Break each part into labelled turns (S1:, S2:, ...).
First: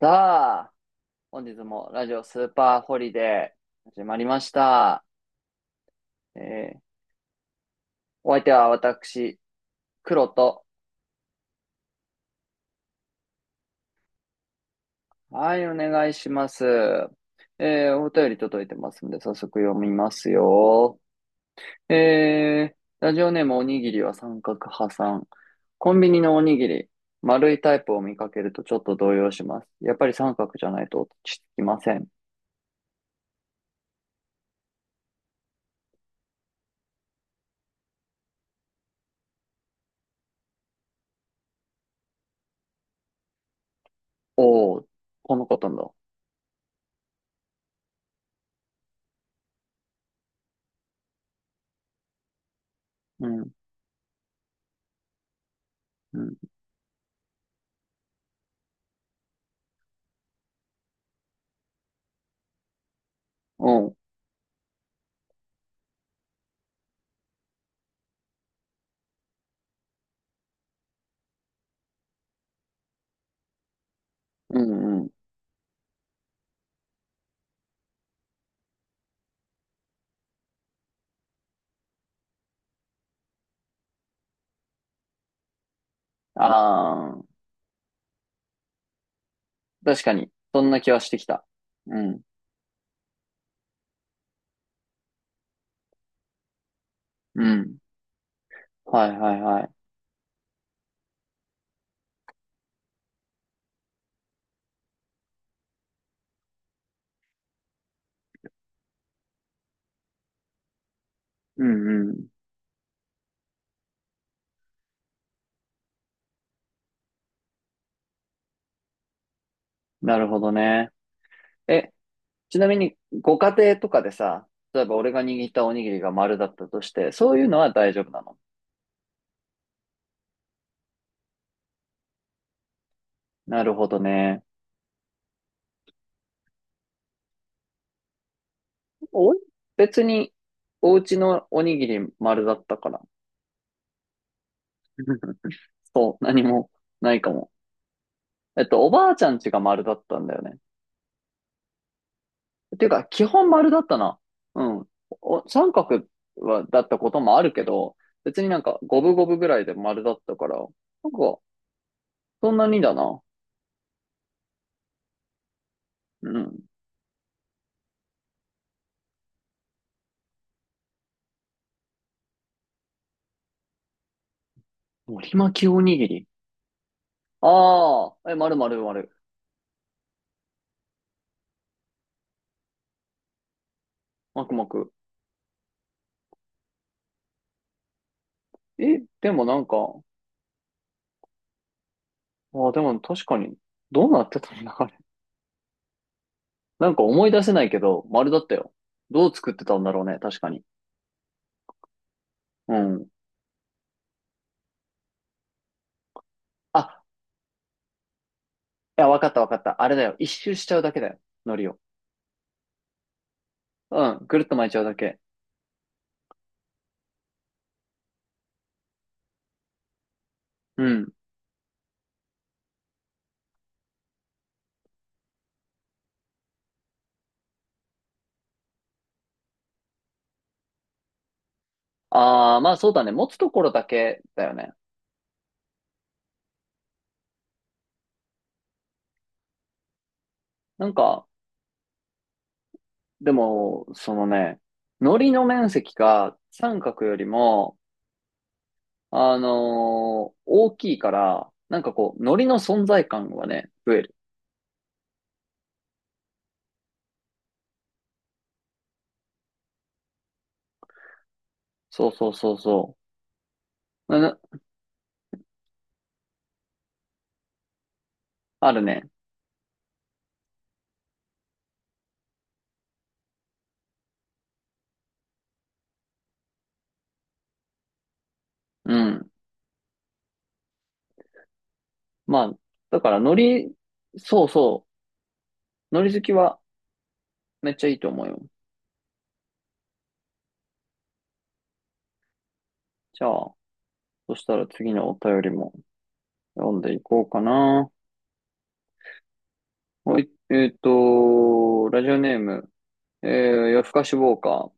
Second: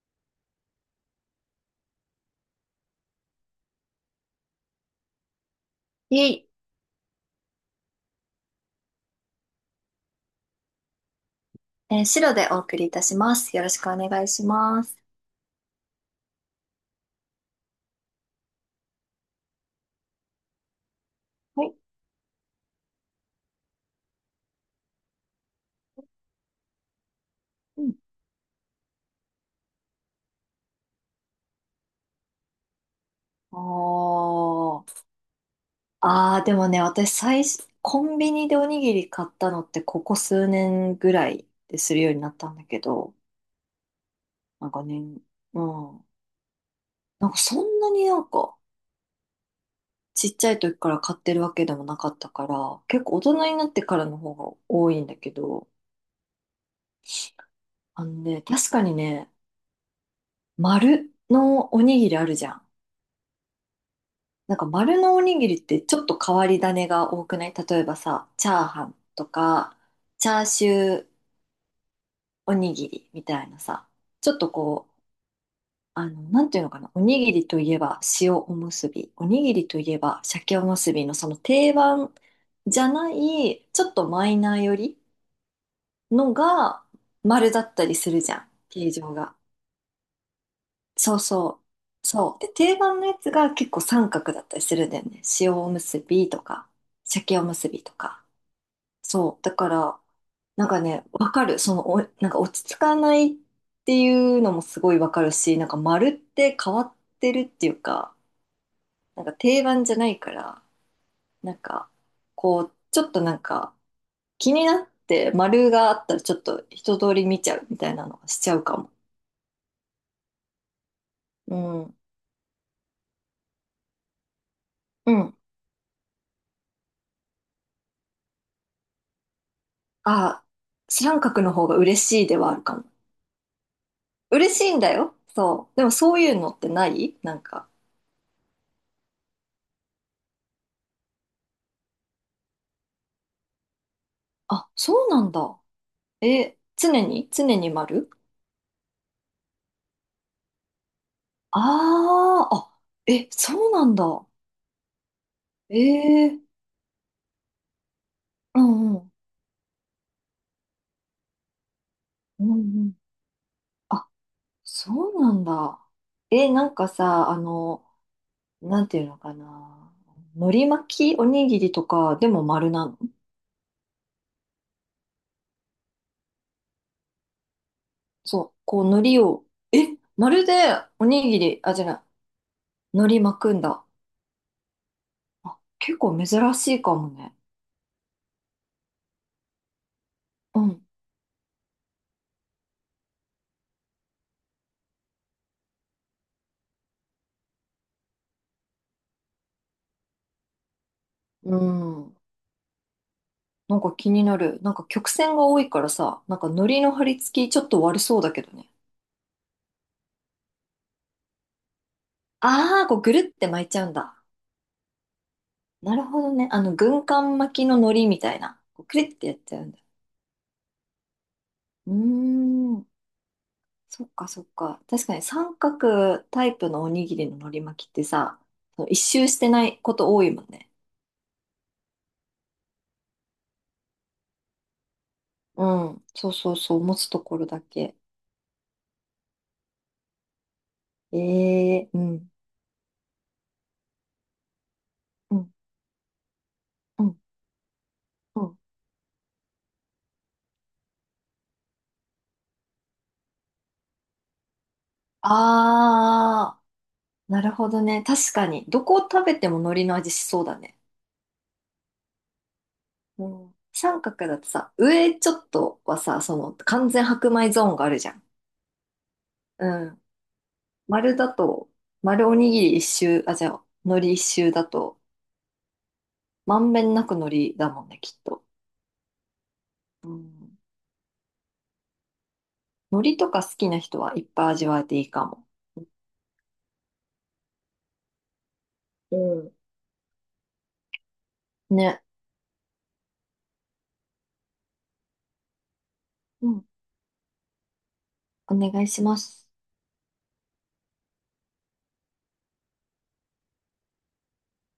S1: さあ、本日もラジオスーパーホリデー始まりました。
S2: いえ
S1: え
S2: い、
S1: ーお相手は私、黒と。
S2: 白でお送りいたします。よろしくお願いします。
S1: はい、お願いします。お便り届いてますので、早速読みますよ。
S2: はい。
S1: えーラジオネームおにぎりは三角派さん。コンビニのおにぎり、丸いタイ
S2: うん。
S1: プを見かけるとちょっと動揺します。やっぱり三角じゃないと落ち着きません。
S2: おー。ああ、でもね、私最初、コンビニでおにぎり買ったのってここ数年ぐらいでするようになったんだけど、なん
S1: お
S2: か
S1: ー、
S2: ね、
S1: このこ
S2: う
S1: となんだ。
S2: ん。なんかそんなになんかちっちゃい時から買ってるわけでもなかったから、結構大
S1: う
S2: 人
S1: ん、
S2: になってからの方が多いんだけど、
S1: うん、
S2: あのね、確かにね、丸のおにぎりあるじゃん。
S1: おうん、
S2: なんか丸のおにぎりってちょっと変わり種が多くない？例えばさ、チャーハンとか、チャーシューおにぎりみたいなさ、ちょっと
S1: う
S2: こ
S1: ん、
S2: う、
S1: うん。
S2: なんていうのかな、おにぎりといえば塩おむすび、おにぎりといえば鮭おむすびのその定番じゃない、ちょっとマイナーよりのが
S1: あ
S2: 丸だったりするじゃん、形状が。
S1: 確かに。そんな気はし
S2: そ
S1: て
S2: う
S1: きた。
S2: そ
S1: う
S2: う。
S1: ん。
S2: そう。で、定番のやつが結構三角だったりするんだよね。塩おむすびとか、鮭
S1: う
S2: おむす
S1: ん。
S2: びとか。
S1: はいは
S2: そ
S1: い
S2: う。だ
S1: は
S2: か
S1: い。
S2: ら、なんかね、わかる。その、お、なんか落ち着かないっていうのもすごいわかるし、なんか丸って変わってるっていうか、なんか定番じゃないから、なん
S1: う
S2: か、
S1: んうん。
S2: こう、ちょっとなんか気になって丸があったらちょっと一通り見ちゃうみたいなのはしちゃうかも。
S1: なるほどね。
S2: う
S1: え、
S2: ん。
S1: ちなみに、ご家庭とかでさ、例えば俺
S2: う
S1: が
S2: ん。
S1: 握ったおにぎりが丸だったとして、そういうのは大丈夫なの？
S2: あ、知らん角の方が嬉しいではあるかも。
S1: なるほどね。
S2: 嬉しいんだよ。そう。でもそういうのってないなんか、
S1: お、別に、お家のおにぎり丸だったから。
S2: あ、そうなんだ。
S1: そう、何
S2: え、
S1: も
S2: 常
S1: ない
S2: に
S1: かも。
S2: 常に丸？
S1: えっと、おばあちゃん家が丸だったんだよね。
S2: ああ、あ、
S1: ていうか、基
S2: え、
S1: 本
S2: そ
S1: 丸
S2: う
S1: だ
S2: な
S1: っ
S2: ん
S1: た
S2: だ。
S1: な。うん。お三角
S2: ええ、
S1: は、だったこともあるけど、別にな
S2: う
S1: んか
S2: んう
S1: 五
S2: ん、
S1: 分五分ぐらいで丸だったから、なんか、
S2: うん
S1: そんなに
S2: う
S1: だ
S2: ん。
S1: な。
S2: あ、そうなんだ。
S1: う
S2: え、
S1: ん。
S2: なんかさ、なんていうのかな。海苔巻きおにぎりとかでも丸なの？
S1: 海苔巻きおにぎり。ああ、え、
S2: そう、
S1: 丸丸
S2: こう海
S1: 丸。
S2: 苔を、え、丸でおにぎり、あ、じゃない、海苔巻くんだ。
S1: まくまく。
S2: あ、結構珍しいかもね。
S1: え、でもなんか、
S2: うん。
S1: ああ、でも確かに、どうなってたんだ、あれ。なんか思い出せないけど、丸だったよ。どう作ってたんだろうね、確かに。
S2: うん。
S1: うん。
S2: なんか気になる。なんか曲線が多いからさ、なんか海苔の貼
S1: あ、
S2: り付きちょっと悪そうだけどね。
S1: いや、わかったわかった。あれだよ。一周しちゃうだけだよ。海苔を。
S2: ああ、こうぐるって巻いちゃうん
S1: う
S2: だ。
S1: ん。ぐるっと巻いちゃうだけ。
S2: なるほどね。軍艦巻きの海苔みたいな。こうくるってやっちゃうんだ。
S1: うん。
S2: うーん。そっかそっか。確かに三角タイプのおにぎりの海苔巻きってさ、その一周してないこと多いもんね。
S1: ああ、まあそうだね。持つところだけだよね。
S2: うん。そうそうそう。持つところだけ。
S1: なん
S2: え
S1: か、
S2: え、うん。
S1: でも、そのね、糊
S2: う
S1: の
S2: ん。
S1: 面積が三
S2: う
S1: 角よ
S2: ん。
S1: りも、
S2: うん。
S1: 大きいから、なんかこう、糊の存在感はね、増える。
S2: ああ、なるほどね。確かに。どこを食べても海苔の味しそうだね。
S1: そうそうそうそ
S2: うん、三
S1: う。
S2: 角
S1: な
S2: だとさ、上ちょっとはさ、その完全白米ゾーンがあるじゃん。
S1: あるね。
S2: うん。丸だと、丸おにぎり一周、あ、じゃあ、海苔一周だと、まんべんなく海苔だもんね、きっと。
S1: うん。
S2: うん。
S1: まあ、だか
S2: 海苔
S1: ら
S2: とか好き
S1: 糊、
S2: な人はいっ
S1: そ
S2: ぱ
S1: う
S2: い味わえ
S1: そ
S2: ていいかも。
S1: う。糊好きはめっちゃいいと思うよ。
S2: うん。ね。
S1: じゃあ、そしたら次のお便りも
S2: うん。
S1: 読んでいこうかな。
S2: お願いします。
S1: はい、えっと、ラジオネーム、えー、夜更かしウォーカー。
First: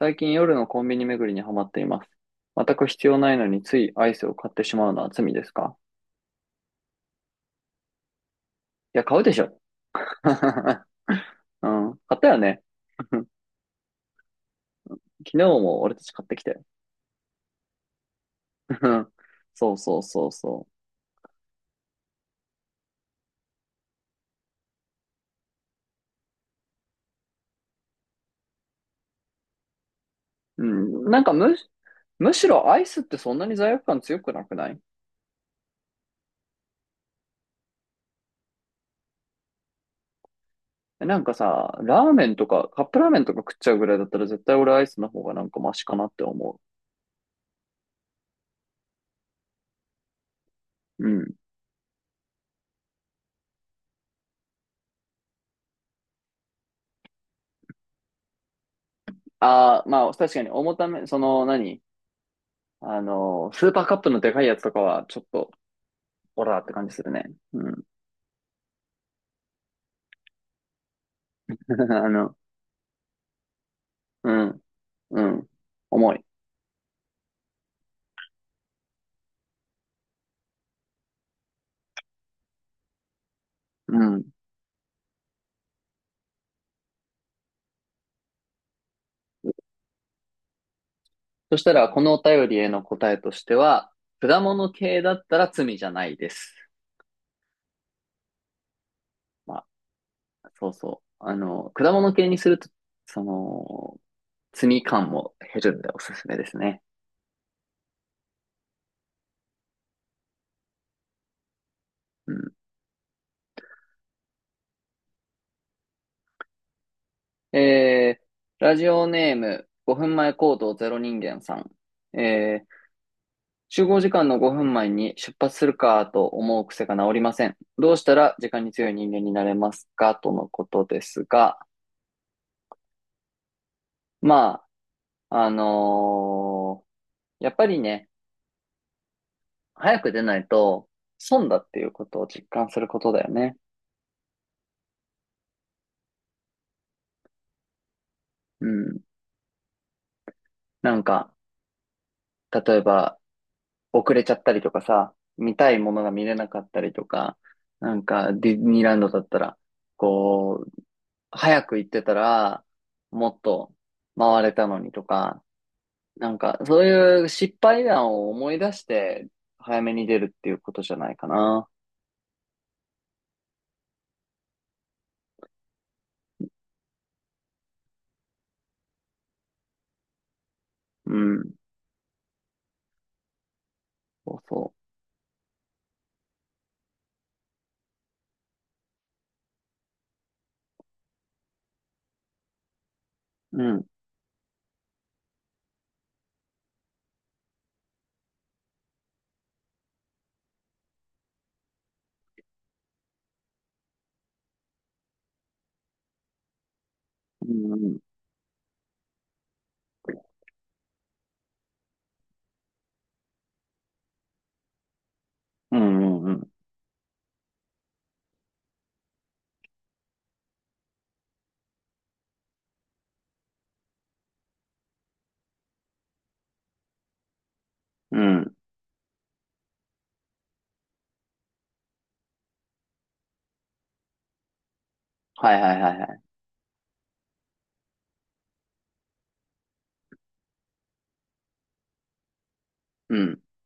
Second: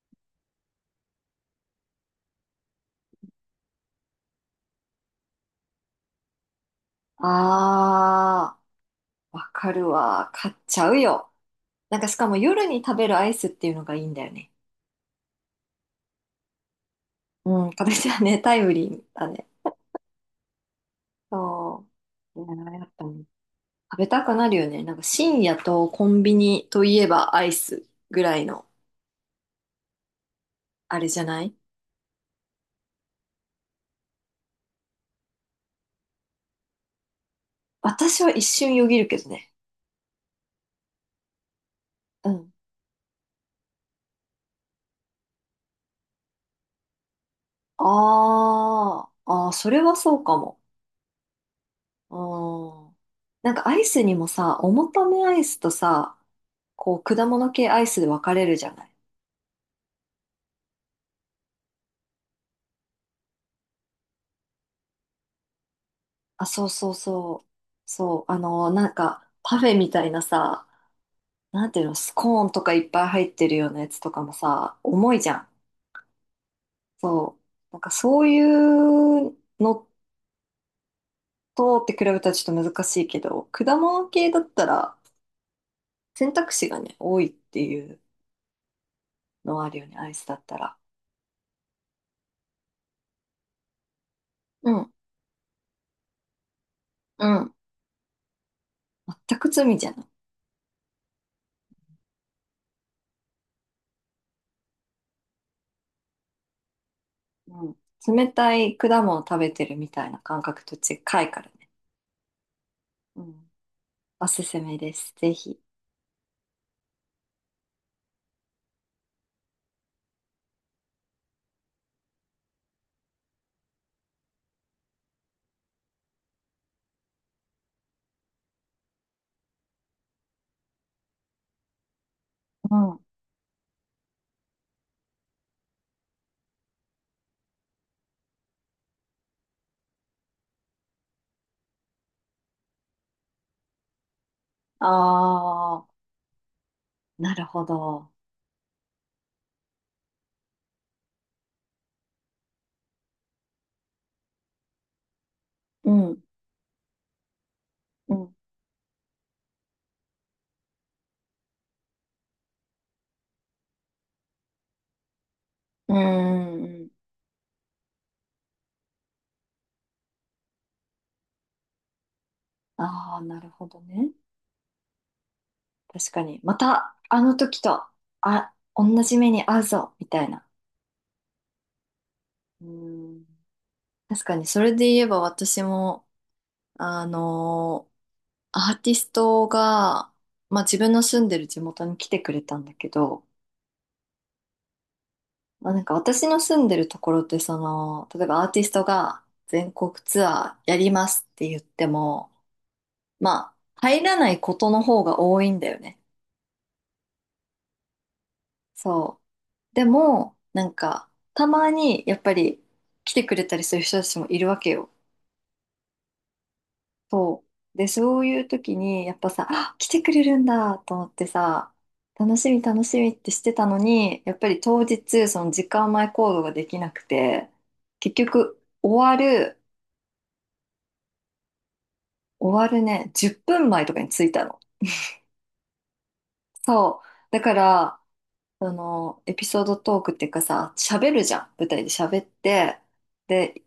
S1: 最近夜のコンビニ巡りにハマっています。全く必要ないのについアイスを買ってしまうのは罪ですか？
S2: あ
S1: いや、買うで
S2: ー、
S1: し
S2: わ
S1: ょ。
S2: かるわ。買っち ゃうよ。
S1: うん、
S2: なんかし
S1: 買った
S2: か
S1: よ
S2: も
S1: ね。
S2: 夜に食べるアイスっていうのがいいんだよね。
S1: 昨日も俺たち買ってきたよ。
S2: うん、これじゃね、タイムリー だね。
S1: そうそうそうそ
S2: そう。いや、やっぱね食べたくなるよね。なんか深夜とコンビニといえばアイスぐらいの、
S1: う。
S2: あ
S1: う
S2: れ
S1: ん、
S2: じゃない？
S1: むしろアイスってそんなに罪悪感強くなくない？
S2: 私は一瞬よぎるけどね。
S1: なんかさ、ラーメ
S2: う
S1: ンと
S2: ん。
S1: か、カップラーメンとか食っちゃうぐらいだったら絶対俺アイスの方がなんかマシかなって思
S2: あーあー、それはそうかも。
S1: う。うん。
S2: うん。なんかアイスにもさ、重ためアイスとさ、こう果物系アイスで分かれるじゃない。
S1: ああ、まあ確かに重ため、その何？あの、スーパーカップのでかいやつとかは、ちょっと、オ
S2: あ、
S1: ラーっ
S2: そう
S1: て感
S2: そ
S1: じ
S2: う
S1: するね。
S2: そう。
S1: うん。
S2: そう、なんかパフェみたいなさ、なんていう の、
S1: あ
S2: ス
S1: の、
S2: コーンとかいっぱい入ってるようなやつとか
S1: う
S2: も
S1: ん、
S2: さ、重い
S1: う
S2: じゃ
S1: ん。
S2: ん。
S1: 重い。
S2: そう。なんかそういうのとって比べたらちょっと難しいけど、果
S1: う
S2: 物
S1: ん。
S2: 系だったら選択肢がね、多いっていうのはあるよね、アイスだったら。
S1: そしたら、このお便りへの答えとしては、果物
S2: うん、
S1: 系だったら罪じゃないです。
S2: うん、全く
S1: ま
S2: 罪じゃない。
S1: あ、そうそう。あの、果物系にすると、その、罪感も減るんでおすすめですね。
S2: うん、冷たい果物を食べてるみたいな感覚と近いからね。
S1: うん。
S2: うん。おすすめです。ぜひ。
S1: えー、ラジオネーム、5分前行動ゼロ人間さん。えー集合時間の5分前に出発するかと思う癖が治りません。どうしたら時間に強い人間になれますかとのことですが、
S2: うん、
S1: まあ、やっぱりね、早く出ないと損だっていうことを実感することだよね。
S2: ああ、なるほど。
S1: うん。なんか、例えば遅れちゃったりとかさ、見たい
S2: う
S1: ものが
S2: ん、
S1: 見れなかったりとか、なん
S2: う
S1: か
S2: ん、
S1: ディズニーランドだったら、こう、早く行ってたら、もっと回れたのにとか、
S2: う
S1: なんか、
S2: ん、う
S1: そう
S2: ん。
S1: いう失敗談を思い出して、早めに出るっていうことじゃないかな。
S2: ああ、なるほどね。確かに。また、あの時と、あ、同じ目に遭うぞ、みたいな。
S1: うん。
S2: うん。確
S1: そ
S2: か
S1: う
S2: に、それ
S1: そ
S2: で言えば私も、あのアーティストが、まあ自分の住んでる地元に来てくれたんだけど、
S1: う。うん。
S2: まあなんか私の住んでるところって、その、例えばアーティストが全国ツアーやりますって言っても、まあ、入らないことの方が多いんだよね。
S1: うん。
S2: そう。でも、なんか、たまにやっぱり来てくれたりする人たちもいるわけよ。
S1: うん。うん。うん。
S2: そう。で、そういう時に、やっぱさ、あ、来てくれるんだと思ってさ、楽しみ楽しみってしてたのに、やっぱり当日、その時間前行動ができなくて、結
S1: うん
S2: 局、終わるね、10分前とかに着いたの。
S1: はいはいはいはい。
S2: そう。だから、その、エピソードトークっていうかさ、喋るじゃん。舞台で喋って、
S1: うん。
S2: で、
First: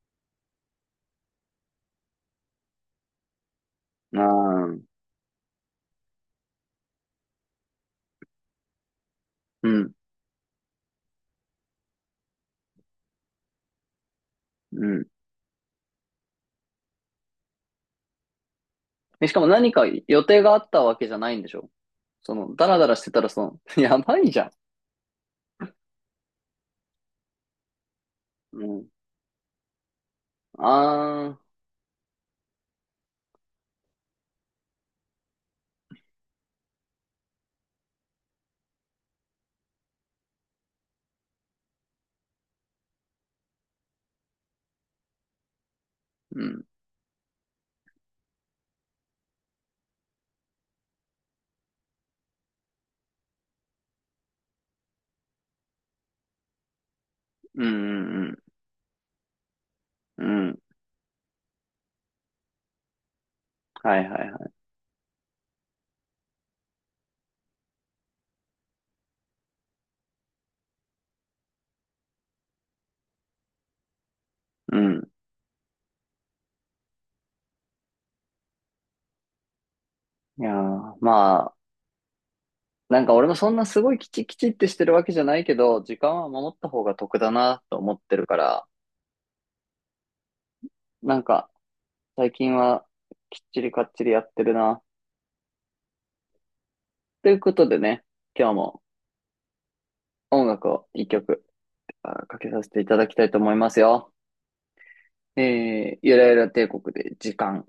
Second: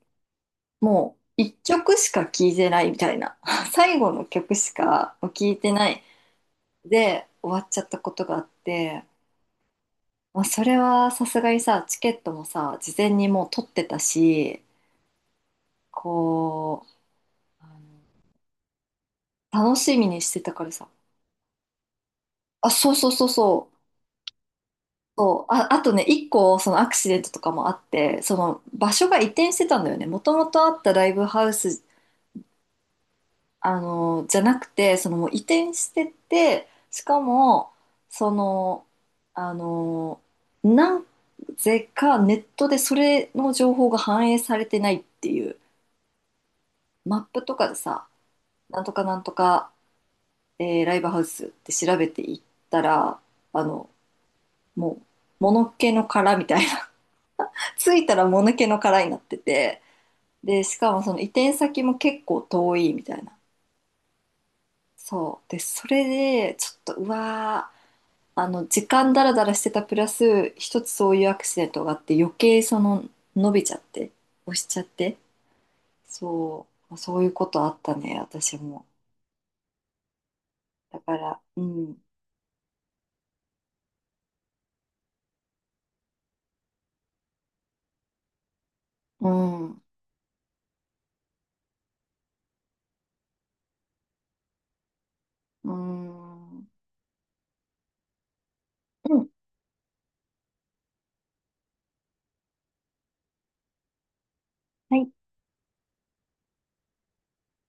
S2: もう一曲しか聴いてないみたいな 最後
S1: あ
S2: の曲し
S1: ー
S2: か聴いてないで終わっちゃったことがあって、
S1: うん。
S2: まあ、それはさすがにさチケットもさ事前にもう取ってたし、
S1: うん。
S2: こう、
S1: でしかも何
S2: 楽
S1: か
S2: しみに
S1: 予
S2: して
S1: 定が
S2: た
S1: あ
S2: か
S1: っ
S2: ら
S1: た
S2: さ、
S1: わけじゃないんでしょ？その、ダ
S2: あ、
S1: ラダ
S2: そう
S1: ラし
S2: そ
S1: て
S2: う
S1: た
S2: そ
S1: ら
S2: う
S1: そ
S2: そう
S1: の、やばいじゃん。
S2: そう、あ、あとね一個そのアクシデントとかもあって、その
S1: うん。
S2: 場所が移転してたんだよね、もともとあったライブ
S1: ああ、
S2: ハウス、じゃなくて、そのもう移転してって、しかも、その、あの、なぜかネットでそれの情報が反映されてないっていう、
S1: うん。
S2: マップとかでさ、なんとかなんとか、ライブハウスって調べていったら、あの、もう、もぬけの殻みたいな、
S1: うん。う
S2: 着いたら
S1: ん。
S2: もぬけの殻になってて、
S1: うん。うん
S2: で、しかもその移転先も結構遠いみたいな。
S1: はいはいはい。
S2: そう。で、それで、ちょっと、うわー、時間だらだらしてたプラス、一つそういうアクシデントがあって、余計その、伸びちゃって、押し
S1: う
S2: ちゃっ
S1: ん。
S2: て、そう、そういうことあったね、私も。
S1: いやー、
S2: だから、
S1: ま
S2: うん、
S1: なんか俺もそんなすごいきちきちってしてるわけじゃないけど、時間は守った方が得だなと思ってるから、
S2: うん、
S1: なんか最近はきっちりかっちりやってるな。
S2: うん、うん、
S1: ということでね、今日も音楽を一曲あかけさせていただきたいと思いますよ。
S2: はい。
S1: えー、ゆらゆら帝国で時間。